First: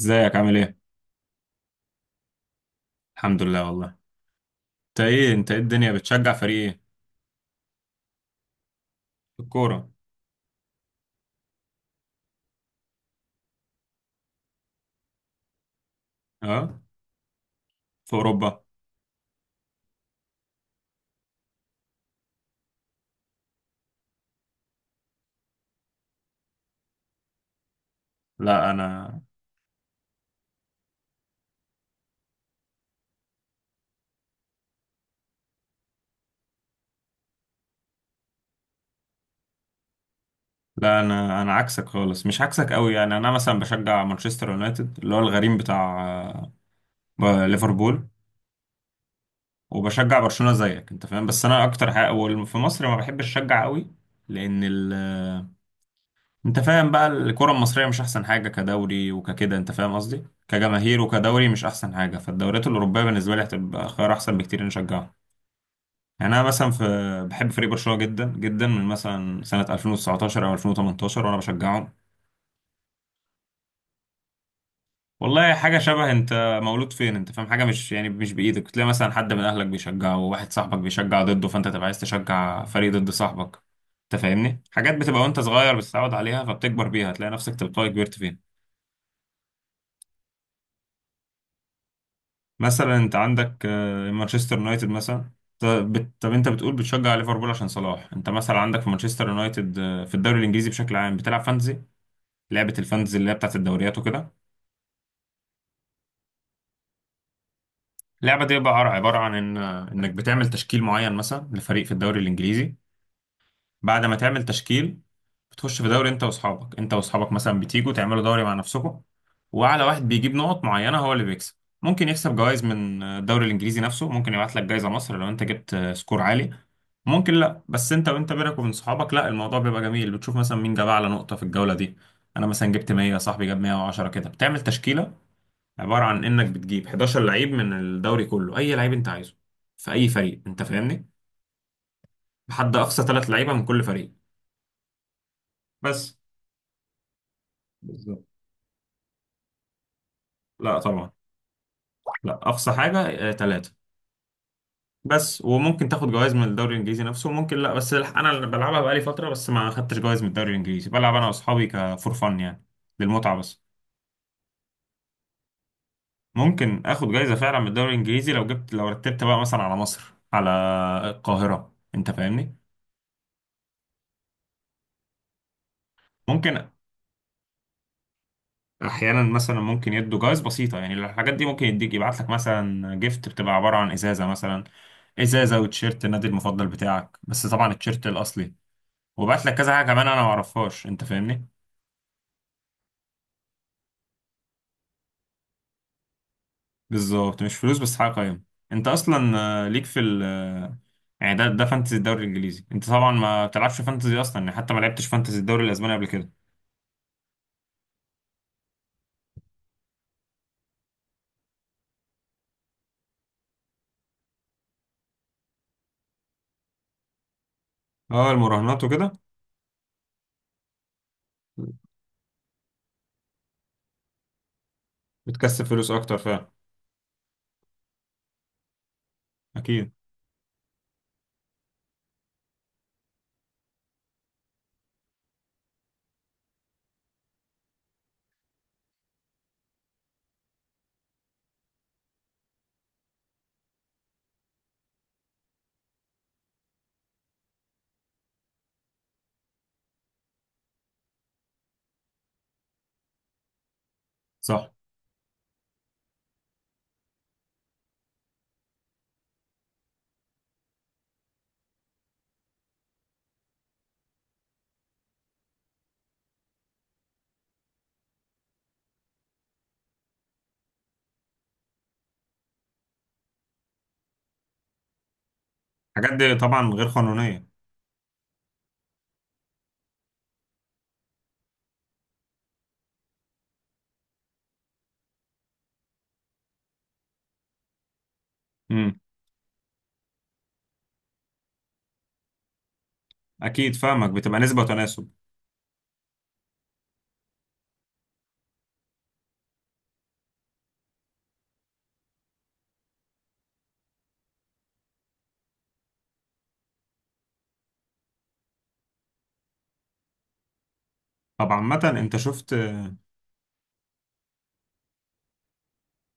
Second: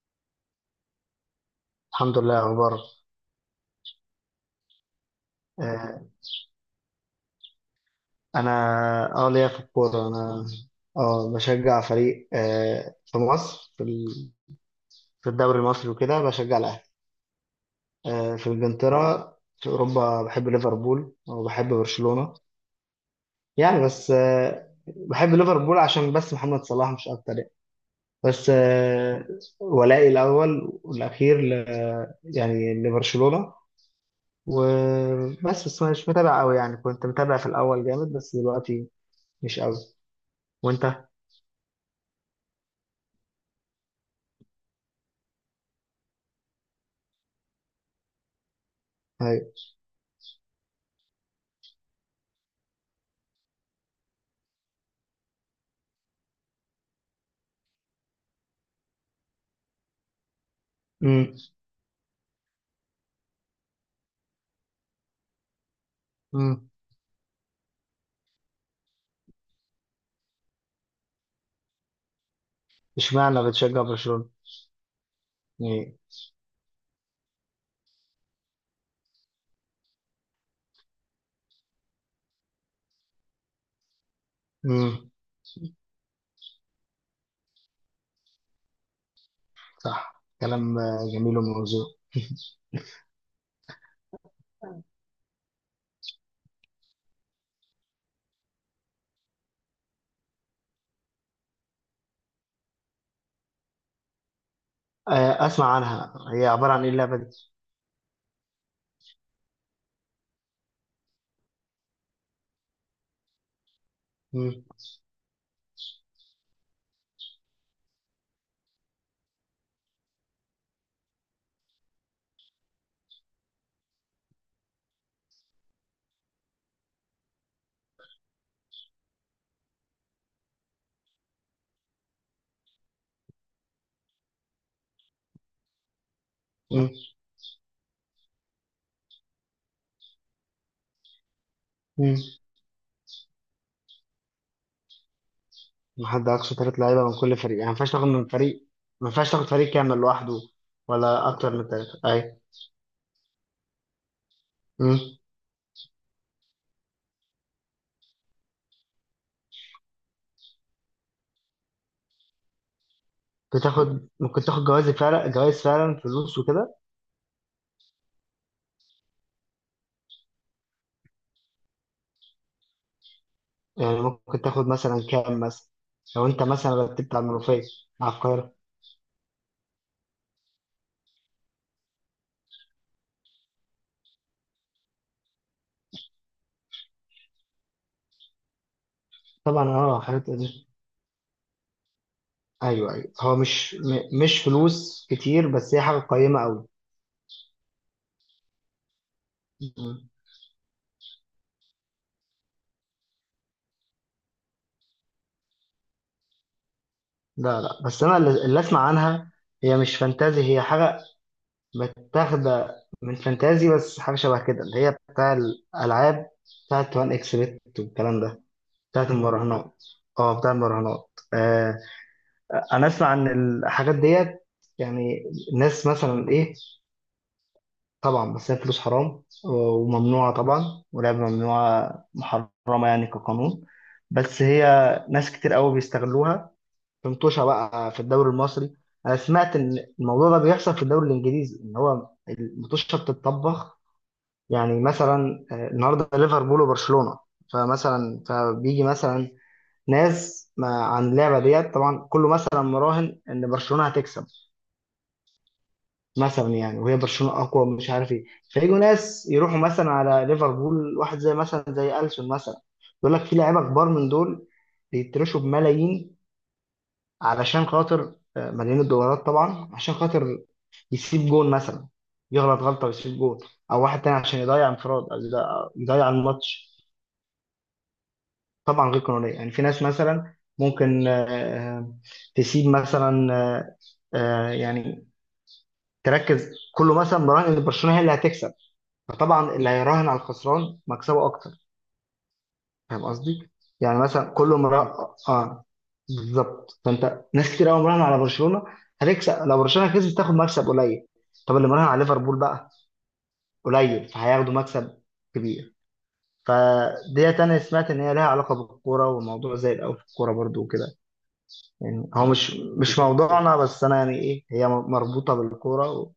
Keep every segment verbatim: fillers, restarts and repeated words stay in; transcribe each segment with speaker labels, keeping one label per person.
Speaker 1: ازيك؟ عامل ايه؟
Speaker 2: الحمد لله. اخبار
Speaker 1: الحمد لله والله. انت ايه انت ايه الدنيا
Speaker 2: آه،
Speaker 1: بتشجع فريق ايه؟
Speaker 2: انا اه
Speaker 1: في
Speaker 2: ليا في
Speaker 1: الكورة.
Speaker 2: الكوره. انا اه بشجع فريق آه، في مصر، في ال- في الدوري المصري وكده بشجع الاهلي.
Speaker 1: اه؟ في
Speaker 2: آه، في
Speaker 1: اوروبا؟
Speaker 2: انجلترا، في اوروبا بحب ليفربول وبحب برشلونه، يعني. بس آه، بحب ليفربول عشان بس محمد صلاح، مش اكتر يعني. بس
Speaker 1: لا انا
Speaker 2: آه، ولائي الاول والاخير ل يعني لبرشلونه. وبس بس مش متابع قوي يعني، كنت متابع في الاول جامد، بس دلوقتي مش قوي. وانت؟
Speaker 1: لا انا انا عكسك خالص، مش عكسك قوي يعني. انا مثلا بشجع مانشستر يونايتد اللي هو الغريم بتاع آه، ب- ليفربول، وبشجع برشلونة زيك، انت فاهم. بس انا اكتر حاجة وال- في مصر ما بحبش اشجع قوي، لان ال آه، انت فاهم بقى، الكرة المصرية مش احسن حاجة كدوري وككده، انت فاهم قصدي؟ كجماهير
Speaker 2: امم
Speaker 1: وكدوري مش احسن حاجة، فالدوريات الأوروبية بالنسبة لي هتبقى خيار احسن بكتير نشجعها. يعني انا
Speaker 2: امم
Speaker 1: مثلا في، بحب فريق برشلونه جدا جدا من مثلا سنه ألفين وتسعتاشر او ألفين وتمنتاشر، وانا بشجعهم.
Speaker 2: اشمعنى بتشجع برشلونة؟
Speaker 1: والله حاجه
Speaker 2: يعني
Speaker 1: شبه انت مولود فين، انت فاهم، حاجه مش يعني مش بايدك. تلاقي مثلا حد من اهلك بيشجعه وواحد صاحبك بيشجع ضده، فانت تبقى عايز تشجع فريق ضد صاحبك. انت فاهمني، حاجات
Speaker 2: امم.
Speaker 1: بتبقى وانت صغير بتتعود عليها فبتكبر بيها، تلاقي نفسك تلقائي كبرت فيها.
Speaker 2: صح، كلام آه، جميل وموزون.
Speaker 1: مثلا انت عندك آه، مانشستر يونايتد مثلا. ط- بت- طب انت بتقول بتشجع ليفربول عشان صلاح، انت مثلا عندك في مانشستر يونايتد آه، في الدوري الانجليزي. بشكل عام بتلعب فانتزي، لعبة الفانتزي اللي هي بتاعت الدوريات وكده.
Speaker 2: آه، اسمع عنها، هي عبارة عن ايه اللعبة دي؟
Speaker 1: اللعبة دي بقى عر- عبارة عن إن إنك بتعمل تشكيل معين مثلا لفريق في الدوري الإنجليزي. بعد ما تعمل
Speaker 2: امم
Speaker 1: تشكيل بتخش في دوري. أنت وأصحابك أنت وأصحابك مثلا بتيجوا تعملوا دوري مع نفسكم، وأعلى واحد بيجيب نقط معينة هو اللي بيكسب. ممكن يكسب جوائز من الدوري الإنجليزي نفسه، ممكن يبعت لك جايزة مصر لو أنت جبت سكور عالي. ممكن لا، بس أنت وأنت بينك وبين صحابك، لا، الموضوع بيبقى جميل. بتشوف مثلا مين جاب أعلى نقطة في الجولة دي. أنا مثلا جبت ميه، صاحبي جاب ميه وعشرة، كده. بتعمل تشكيلة عباره عن انك بتجيب
Speaker 2: امم
Speaker 1: حداشر لعيب من الدوري كله، اي لعيب انت عايزه، في اي فريق، انت فاهمني.
Speaker 2: امم
Speaker 1: بحد اقصى ثلاث لعيبه من كل فريق.
Speaker 2: ما
Speaker 1: بس.
Speaker 2: حد اقصى ثلاث لعيبة من كل فريق، يعني ما ينفعش تاخد
Speaker 1: بالظبط.
Speaker 2: من فريق، ما ينفعش تاخد فريق كامل لوحده،
Speaker 1: لا طبعا.
Speaker 2: ولا اكتر من ثلاثة،
Speaker 1: لا،
Speaker 2: اي.
Speaker 1: اقصى حاجه ثلاثه.
Speaker 2: امم.
Speaker 1: بس، وممكن تاخد جوائز من الدوري الانجليزي نفسه وممكن لا، بس الح- انا اللي بلعبها بقالي فتره، بس ما خدتش جوائز من الدوري الانجليزي. بلعب انا واصحابي كفور فن يعني، للمتعه بس.
Speaker 2: بتاخد ممكن تاخد جوائز فعلا، جوائز فعلا، فلوس وكده
Speaker 1: ممكن اخد جائزه فعلا من الدوري الانجليزي لو جبت، لو رتبت بقى مثلا على مصر، على القاهره، انت فاهمني.
Speaker 2: يعني؟ ممكن تاخد مثلا كام مثلا، لو انت
Speaker 1: ممكن.
Speaker 2: مثلا رتبت على المنوفية، على القاهرة.
Speaker 1: احيانا مثلا ممكن يدوا جوائز بسيطه، يعني الحاجات دي ممكن يديك، يبعت لك مثلا جيفت بتبقى عباره عن ازازه مثلا، ازازه وتيشيرت النادي المفضل بتاعك، بس طبعا التيشيرت الاصلي. وبعت لك
Speaker 2: طبعا.
Speaker 1: كذا حاجه
Speaker 2: اه،
Speaker 1: كمان انا
Speaker 2: حلو.
Speaker 1: ما اعرفهاش، انت فاهمني.
Speaker 2: ايوه، ايوه، هو مش م- مش فلوس كتير، بس هي حاجه قيمه قوي.
Speaker 1: بالظبط، مش فلوس بس حاجه قيمه. انت اصلا آه، ليك في
Speaker 2: مم.
Speaker 1: ال آه، يعني ده ده فانتزي الدوري الانجليزي. انت طبعا ما بتلعبش فانتزي اصلا يعني، حتى ما لعبتش فانتزي الدوري الاسباني قبل كده.
Speaker 2: لا، لا، بس انا اللي اللي اسمع عنها، هي مش فانتازي، هي حاجه متاخده من فانتازي، بس حاجه شبه كده، اللي هي بتاع الالعاب، بتاعت وان اكس بت والكلام
Speaker 1: اه،
Speaker 2: ده،
Speaker 1: المراهنات
Speaker 2: بتاعت
Speaker 1: وكده.
Speaker 2: مم. المراهنات. اه، بتاع المراهنات آه انا اسمع عن الحاجات ديت يعني.
Speaker 1: بتكسب
Speaker 2: الناس
Speaker 1: فلوس اكتر
Speaker 2: مثلا
Speaker 1: فعلا.
Speaker 2: ايه؟ طبعا، بس هي فلوس حرام
Speaker 1: اكيد.
Speaker 2: وممنوعة طبعا، ولعبة ممنوعة محرمة يعني كقانون. بس هي، ناس كتير قوي بيستغلوها في مطوشة بقى في الدوري المصري. أنا سمعت إن الموضوع ده بيحصل في الدوري الإنجليزي، إن هو المطوشة بتتطبخ. يعني مثلا آه، النهاردة ليفربول وبرشلونة، فمثلا فبيجي مثلا ناس ما عن اللعبة ديت، طبعا كله مثلا مراهن إن برشلونة هتكسب
Speaker 1: صح.
Speaker 2: مثلا يعني. وهي برشلونه اقوى، مش عارف ايه، فيجوا ناس يروحوا مثلا على ليفربول، واحد زي مثلا زي السون مثلا، يقول لك في لعيبه كبار من دول بيترشوا بملايين، علشان خاطر آه، ملايين الدولارات طبعا، عشان خاطر يسيب جون مثلا، يغلط غلطه ويسيب جون، او واحد تاني عشان يضيع انفراد، أو يضيع يضيع
Speaker 1: الحاجات دي
Speaker 2: الماتش.
Speaker 1: طبعا غير قانونيه.
Speaker 2: طبعا غير قانونيه، يعني في ناس مثلا ممكن آه، آه، تسيب مثلا آه، آه، يعني تركز. كله مثلا مراهن ان برشلونه هي اللي هتكسب، فطبعا اللي هيراهن على الخسران مكسبه اكتر، فاهم قصدي؟
Speaker 1: اكيد
Speaker 2: يعني
Speaker 1: فاهمك،
Speaker 2: مثلا
Speaker 1: بتبقى
Speaker 2: كل
Speaker 1: نسبة
Speaker 2: فاهم مره.
Speaker 1: وتناسب.
Speaker 2: اه، بالظبط. فانت، ناس كتير قوي مراهن على برشلونه هتكسب، لو برشلونه كسبت تاخد مكسب قليل. طب اللي مراهن على ليفربول بقى قليل، فهياخدوا مكسب كبير. فدي انا سمعت ان هي لها علاقه بالكوره، والموضوع زي الاول في الكوره برضو وكده
Speaker 1: طب عامة
Speaker 2: يعني.
Speaker 1: انت
Speaker 2: هو مش
Speaker 1: شفت.
Speaker 2: مش بالظبط موضوعنا، بس انا يعني ايه، هي مربوطه بالكوره،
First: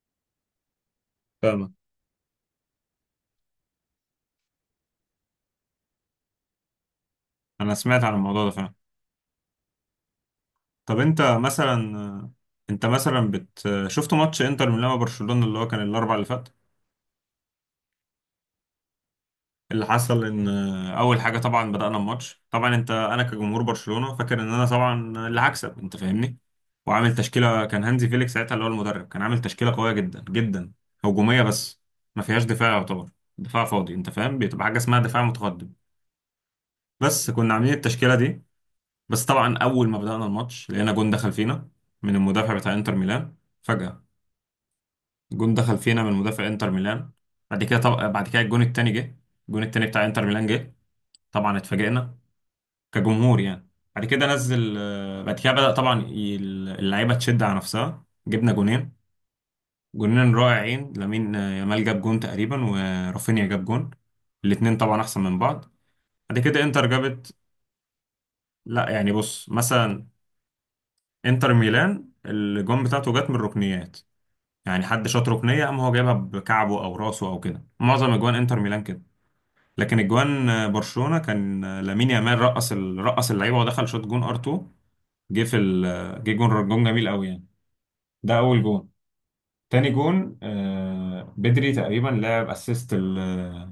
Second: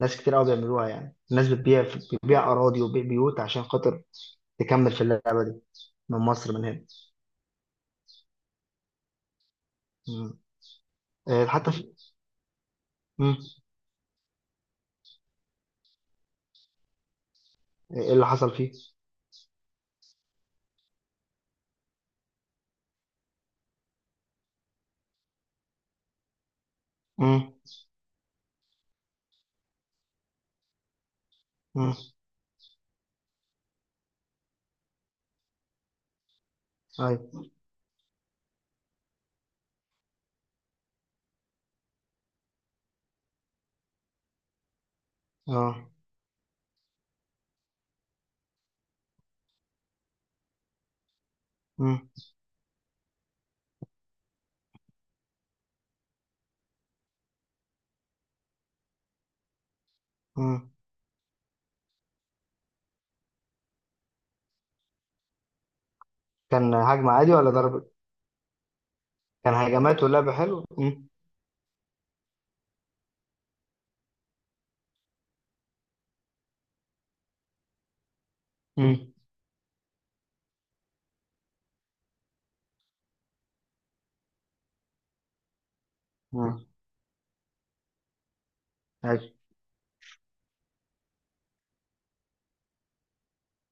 Speaker 2: وناس كتير قوي بيعملوها. يعني الناس
Speaker 1: فاهمك.
Speaker 2: بتبيع بتبيع اراضي وبيع بيوت عشان خاطر تكمل في اللعبة دي، من مصر من هنا.
Speaker 1: انا سمعت عن الموضوع ده فعلا.
Speaker 2: مم.
Speaker 1: طب انت
Speaker 2: آه، حتى
Speaker 1: مثلا،
Speaker 2: في.
Speaker 1: انت مثلا
Speaker 2: مم.
Speaker 1: بت شفت ماتش انتر ميلان وبرشلونة اللي هو كان الاربع اللي فات؟
Speaker 2: آه، ايه اللي حصل فيه؟
Speaker 1: اللي حصل ان اول حاجة طبعا بدأنا الماتش. طبعا انت، انا كجمهور برشلونة فاكر ان انا طبعا اللي هكسب، انت فاهمني. وعامل
Speaker 2: مم.
Speaker 1: تشكيلة، كان هانزي فيليكس ساعتها اللي هو المدرب، كان عامل تشكيلة قوية جدا جدا، هجومية بس،
Speaker 2: مم.
Speaker 1: ما فيهاش دفاع يعتبر. دفاع فاضي، انت فاهم، بتبقى حاجة اسمها دفاع متقدم. بس
Speaker 2: ايوه.
Speaker 1: كنا عاملين التشكيلة دي. بس طبعا اول ما بدأنا الماتش لقينا جون دخل فينا من المدافع بتاع انتر ميلان، فجأة. جون دخل
Speaker 2: اه.
Speaker 1: فينا من مدافع انتر ميلان. بعد كده طب... بعد كده الجون التاني جه، الجون التاني بتاع انتر ميلان جه. طبعا
Speaker 2: مم.
Speaker 1: اتفاجئنا كجمهور يعني. بعد كده نزل، آه، بعد كده بدأ طبعا ي- اللعيبة تشد على نفسها، جبنا جونين، جونين
Speaker 2: مم.
Speaker 1: رائعين. لامين آه، يامال جاب جون تقريبا، ورافينيا جاب جون. الاتنين طبعا احسن من بعض. بعد كده
Speaker 2: كان
Speaker 1: انتر
Speaker 2: هجمة عادي
Speaker 1: جابت.
Speaker 2: ولا ضرب؟
Speaker 1: لا يعني بص
Speaker 2: كان هجمات
Speaker 1: مثلا،
Speaker 2: واللعب حلو. مم.
Speaker 1: انتر ميلان الجون بتاعته جت من الركنيات، يعني حد شاط ركنيه قام هو جايبها بكعبه او راسه او كده، معظم اجوان انتر ميلان كده.
Speaker 2: مم.
Speaker 1: لكن اجوان آه، برشلونه كان آه، لامين يامال رقص ال- رقص اللعيبه ودخل شوط، جون ار اتنين. جه في ال- آه، جه
Speaker 2: مم.
Speaker 1: جون، جون جميل قوي يعني. ده اول جون.
Speaker 2: أيوة.
Speaker 1: تاني جون آه، بدري تقريبا لعب اسيست ال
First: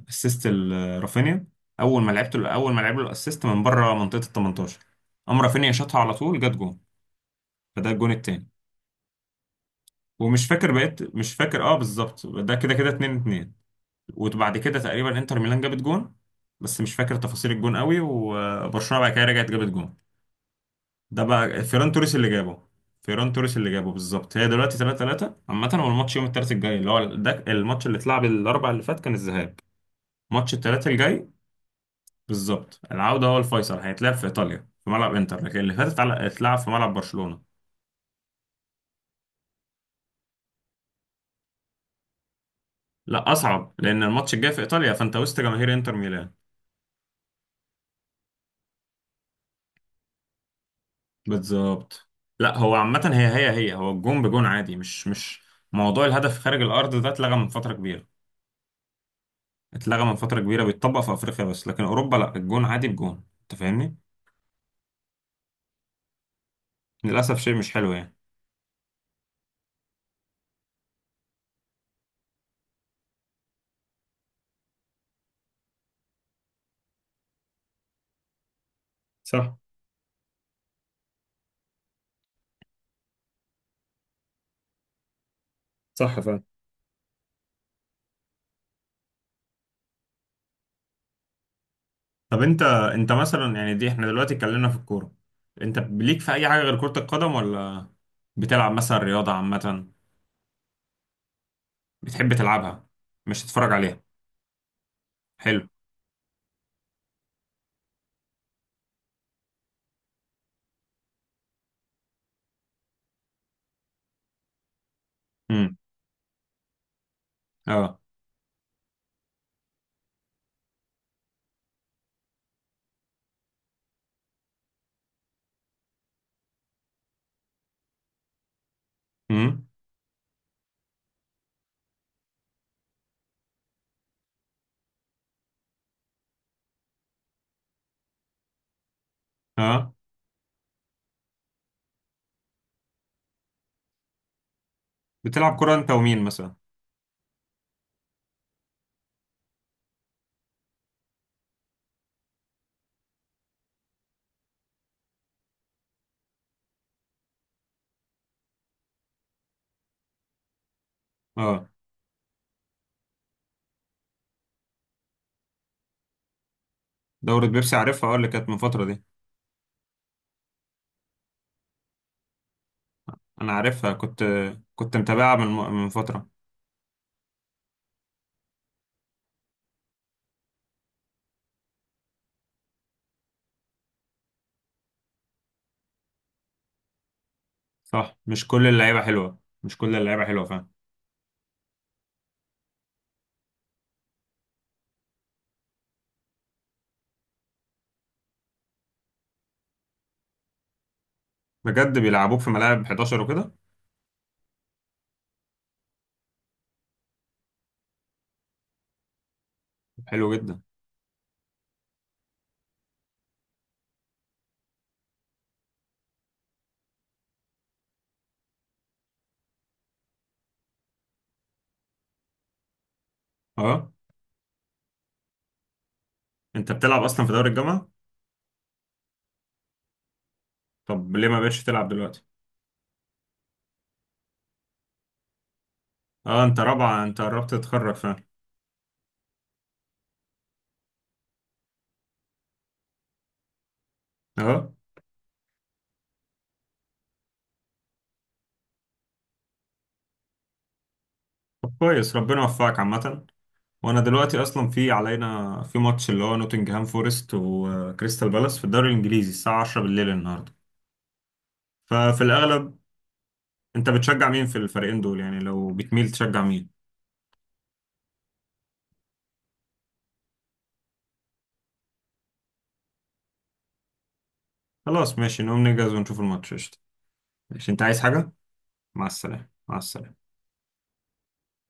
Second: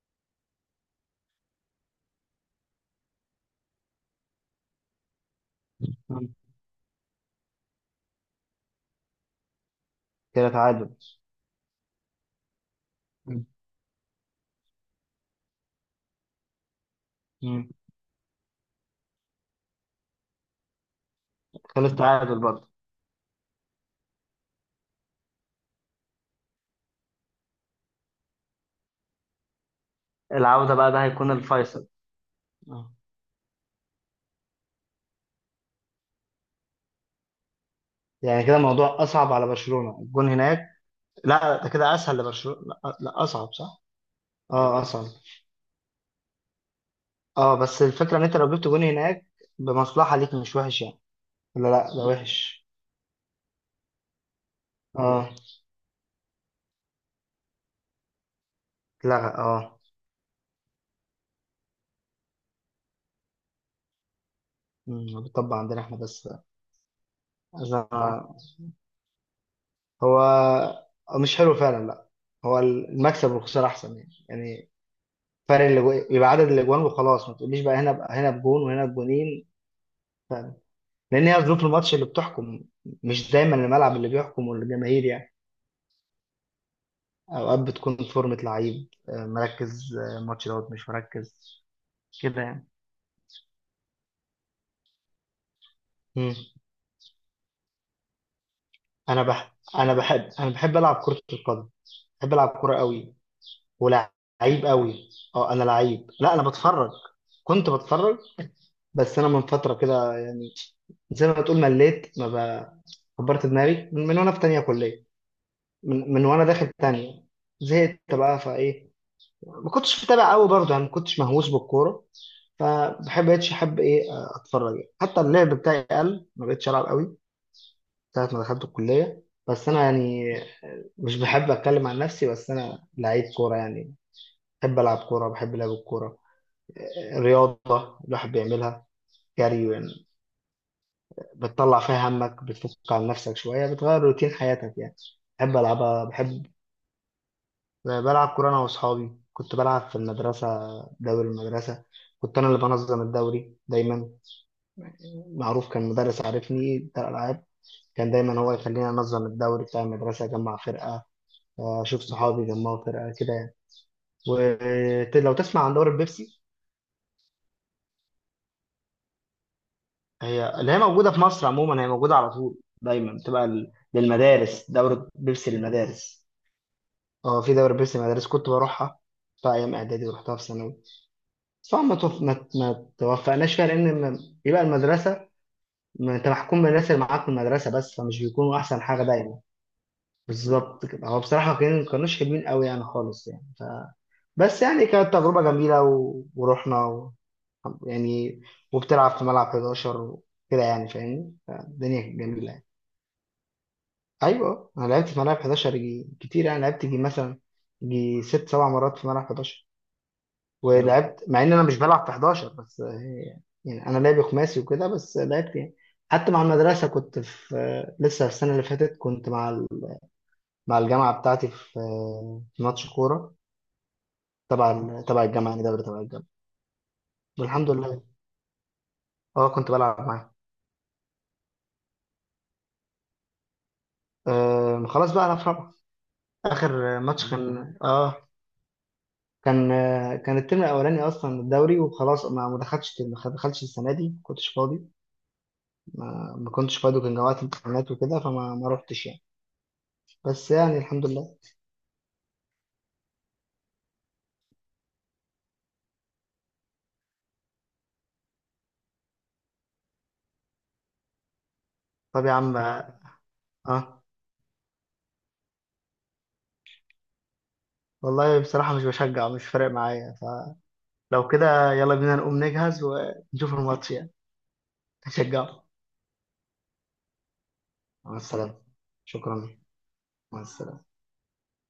Speaker 1: اسيست ال- رافينيا. اول ما لعبت له اول ما لعب له الاسيست من بره منطقه ال تمنتاشر، قام رافينيا شاطها على
Speaker 2: مم.
Speaker 1: طول جت جون. فده الجون التاني. ومش
Speaker 2: كده
Speaker 1: فاكر
Speaker 2: تعادل.
Speaker 1: بقيت مش فاكر اه بالظبط، ده كده كده 2
Speaker 2: مم.
Speaker 1: 2 وبعد كده تقريبا انتر ميلان جابت جون، بس مش فاكر تفاصيل
Speaker 2: مم.
Speaker 1: الجون قوي. وبرشلونه بعد كده رجعت جابت جون، ده بقى فيران
Speaker 2: خلص
Speaker 1: توريس اللي
Speaker 2: تعادل
Speaker 1: جابه،
Speaker 2: برضه.
Speaker 1: فيران توريس اللي جابه بالظبط. هي دلوقتي تلاتة تلاتة عامه. هو الماتش يوم الثلاث الجاي اللي هو ده، الماتش اللي اتلعب الاربع اللي فات كان الذهاب، ماتش
Speaker 2: العودة
Speaker 1: الثلاث
Speaker 2: بقى، ده
Speaker 1: الجاي.
Speaker 2: هيكون الفيصل.
Speaker 1: بالظبط،
Speaker 2: آه.
Speaker 1: العوده هو الفيصل، هيتلعب في ايطاليا في ملعب انتر، لكن اللي فاتت على- اتلعب في ملعب برشلونه.
Speaker 2: يعني كده الموضوع أصعب على برشلونة، الجون هناك؟ لا، ده كده أسهل لبرشلونة، لا، لا،
Speaker 1: لا،
Speaker 2: أصعب،
Speaker 1: اصعب،
Speaker 2: صح؟
Speaker 1: لان الماتش الجاي في
Speaker 2: اه،
Speaker 1: ايطاليا،
Speaker 2: أصعب.
Speaker 1: فانت وسط جماهير انتر ميلان.
Speaker 2: اه، بس الفكرة إن أنت لو جبت جون هناك بمصلحة ليك، مش وحش يعني. لا، لا، ده
Speaker 1: بالظبط. لا
Speaker 2: وحش.
Speaker 1: هو عامة، هي هي هي هو الجون بجون عادي، مش
Speaker 2: اه.
Speaker 1: مش موضوع الهدف خارج الأرض ده، اتلغى من فترة كبيرة.
Speaker 2: لا. اه.
Speaker 1: اتلغى من فترة كبيرة، بيتطبق في أفريقيا بس، لكن أوروبا لا، الجون عادي بجون، أنت فاهمني؟
Speaker 2: مم، بيطبق عندنا احنا بس.
Speaker 1: للأسف شيء مش حلو يعني.
Speaker 2: أنا. هو. مش حلو فعلا، لا. هو المكسب والخسارة احسن يعني، يعني فرق الاجو- يبقى عدد الاجوان وخلاص. ما تقوليش بقى هنا هنا بجون وهنا بجونين،
Speaker 1: صح.
Speaker 2: لان هي ظروف الماتش اللي بتحكم، مش دايما الملعب اللي بيحكم والجماهير يعني.
Speaker 1: صح فعلا.
Speaker 2: اوقات بتكون فورمة لعيب آه، مركز، آه، الماتش دوت، مش مركز
Speaker 1: طب
Speaker 2: كده
Speaker 1: أنت
Speaker 2: يعني.
Speaker 1: أنت مثلا، يعني دي إحنا دلوقتي اتكلمنا في الكورة، أنت ليك في
Speaker 2: مم.
Speaker 1: أي حاجة غير كرة القدم ولا بتلعب مثلا
Speaker 2: انا
Speaker 1: رياضة
Speaker 2: بح
Speaker 1: عامة؟
Speaker 2: انا بحب انا بحب العب كرة القدم،
Speaker 1: بتحب
Speaker 2: بحب العب كرة
Speaker 1: تلعبها
Speaker 2: قوي،
Speaker 1: مش تتفرج عليها؟
Speaker 2: ولعيب قوي. اه
Speaker 1: حلو.
Speaker 2: انا لعيب، لا انا بتفرج، كنت بتفرج. بس انا من فتره كده يعني، زي ما تقول مليت، ما ب- كبرت دماغي من, من وانا في تانية كليه،
Speaker 1: امم.
Speaker 2: من, من وانا داخل تانية.
Speaker 1: اه.
Speaker 2: زهقت بقى فايه. ما كنتش متابع قوي برضه يعني، ما كنتش مهووس بالكوره، فبحب بقتش احب ايه، اتفرج يعني. حتى اللعب بتاعي قل، ما بقتش العب قوي ساعه ما دخلت الكليه.
Speaker 1: امم.
Speaker 2: بس انا يعني، مش بحب اتكلم عن نفسي، بس انا لعيب كوره يعني، بحب العب كوره، بحب لعب الكوره. رياضة الواحد بيعملها، جري
Speaker 1: اه.
Speaker 2: يعني، بتطلع فيها همك، بتفك عن نفسك شوية، بتغير روتين حياتك يعني.
Speaker 1: بتلعب
Speaker 2: بحب
Speaker 1: كرة أنت
Speaker 2: ألعبها،
Speaker 1: ومين
Speaker 2: بحب
Speaker 1: مثلا؟
Speaker 2: بلعب كورة، أنا وأصحابي كنت بلعب في المدرسة، دوري المدرسة. كنت أنا اللي بنظم الدوري دايما، معروف، كان مدرس عارفني بتاع الألعاب، كان دايما هو يخليني أنظم الدوري بتاع المدرسة، أجمع فرقة،
Speaker 1: آه.
Speaker 2: آه، أشوف صحابي يجمعوا فرقة كده يعني. ولو تسمع عن دوري البيبسي،
Speaker 1: دورة بيبسي عارفها اه، اللي كانت من فترة دي.
Speaker 2: هي اللي هي موجودة في مصر عموما، هي موجودة على طول دايما، بتبقى
Speaker 1: انا
Speaker 2: ال-
Speaker 1: عارفها، كنت
Speaker 2: للمدارس،
Speaker 1: كنت
Speaker 2: دورة
Speaker 1: متابعها من
Speaker 2: بيبسي
Speaker 1: من
Speaker 2: للمدارس.
Speaker 1: فترة.
Speaker 2: اه، في دورة بيبسي للمدارس كنت بروحها في أيام إعدادي، ورحتها في ثانوي. طبعا ما توف... ما ت- ما توفقناش فيها، لأن ما- يبقى المدرسة، ما أنت محكوم بالناس اللي معاك في المدرسة بس،
Speaker 1: صح،
Speaker 2: فمش
Speaker 1: مش
Speaker 2: بيكونوا
Speaker 1: كل
Speaker 2: أحسن
Speaker 1: اللعيبة
Speaker 2: حاجة
Speaker 1: حلوة،
Speaker 2: دايما.
Speaker 1: مش كل اللعيبة حلوة، فاهم.
Speaker 2: بالظبط كده، هو بصراحة كان- ما كانوش حلوين قوي يعني خالص يعني ف... بس يعني كانت تجربة جميلة و... ورحنا و... يعني. وبتلعب في ملعب حداشر وكده يعني، فاهمني،
Speaker 1: بجد
Speaker 2: فالدنيا كانت
Speaker 1: بيلعبوك
Speaker 2: جميلة
Speaker 1: في
Speaker 2: يعني.
Speaker 1: ملاعب حداشر وكده؟
Speaker 2: ايوه، انا لعبت في ملاعب احد عشر جي كتير يعني، لعبت جي مثلا جي ست سبع مرات في ملعب حداشر.
Speaker 1: حلو جدا.
Speaker 2: لا، ولعبت مع ان انا مش بلعب في احد عشر، بس هي- يعني انا لعبي خماسي وكده، بس لعبت يعني. حتى مع المدرسه كنت في آه، لسه السنه اللي فاتت كنت مع ال- مع الجامعه بتاعتي في آه، في ماتش كوره
Speaker 1: اه،
Speaker 2: تبع ال- تبع الجامعه، يعني دوري تبع الجامعه،
Speaker 1: انت بتلعب اصلا في دوري
Speaker 2: والحمد
Speaker 1: الجامعة؟
Speaker 2: لله. اه، كنت بلعب معاه.
Speaker 1: طب ليه ما بقتش تلعب دلوقتي؟
Speaker 2: آه، خلاص بقى، انا في رابعه.
Speaker 1: اه، انت
Speaker 2: اخر آه،
Speaker 1: رابعة، انت
Speaker 2: ماتش
Speaker 1: قربت
Speaker 2: كان
Speaker 1: تتخرج، فاهم.
Speaker 2: اه كان آه، كان الترم الاولاني اصلا الدوري، وخلاص ما ما دخلتش ما دخلتش السنه دي، ما كنتش
Speaker 1: اه.
Speaker 2: فاضي، ما, ما كنتش فاضي، وكان جوات امتحانات وكده، فما ما روحتش يعني. بس يعني الحمد لله.
Speaker 1: طب كويس، ربنا يوفقك عامة. وانا دلوقتي اصلا في علينا في ماتش اللي هو نوتنجهام فورست وكريستال بالاس في الدوري الانجليزي، الساعة عشرة بالليل النهاردة، ففي
Speaker 2: طب يا عم.
Speaker 1: الاغلب.
Speaker 2: اه.
Speaker 1: انت
Speaker 2: آه،
Speaker 1: بتشجع مين في الفريقين دول يعني، لو بتميل تشجع مين؟
Speaker 2: والله بصراحه مش بشجع، مش فارق معايا، فلو كده يلا بينا نقوم نجهز ونشوف الماتش يعني،
Speaker 1: خلاص ماشي،
Speaker 2: نشجعه.
Speaker 1: نقوم نجهز ونشوف الماتش، قشطة. ماشي، انت عايز
Speaker 2: مع
Speaker 1: حاجة؟
Speaker 2: السلامه.
Speaker 1: مع
Speaker 2: شكرا.
Speaker 1: السلامة، مع السلامة.
Speaker 2: مع السلامه.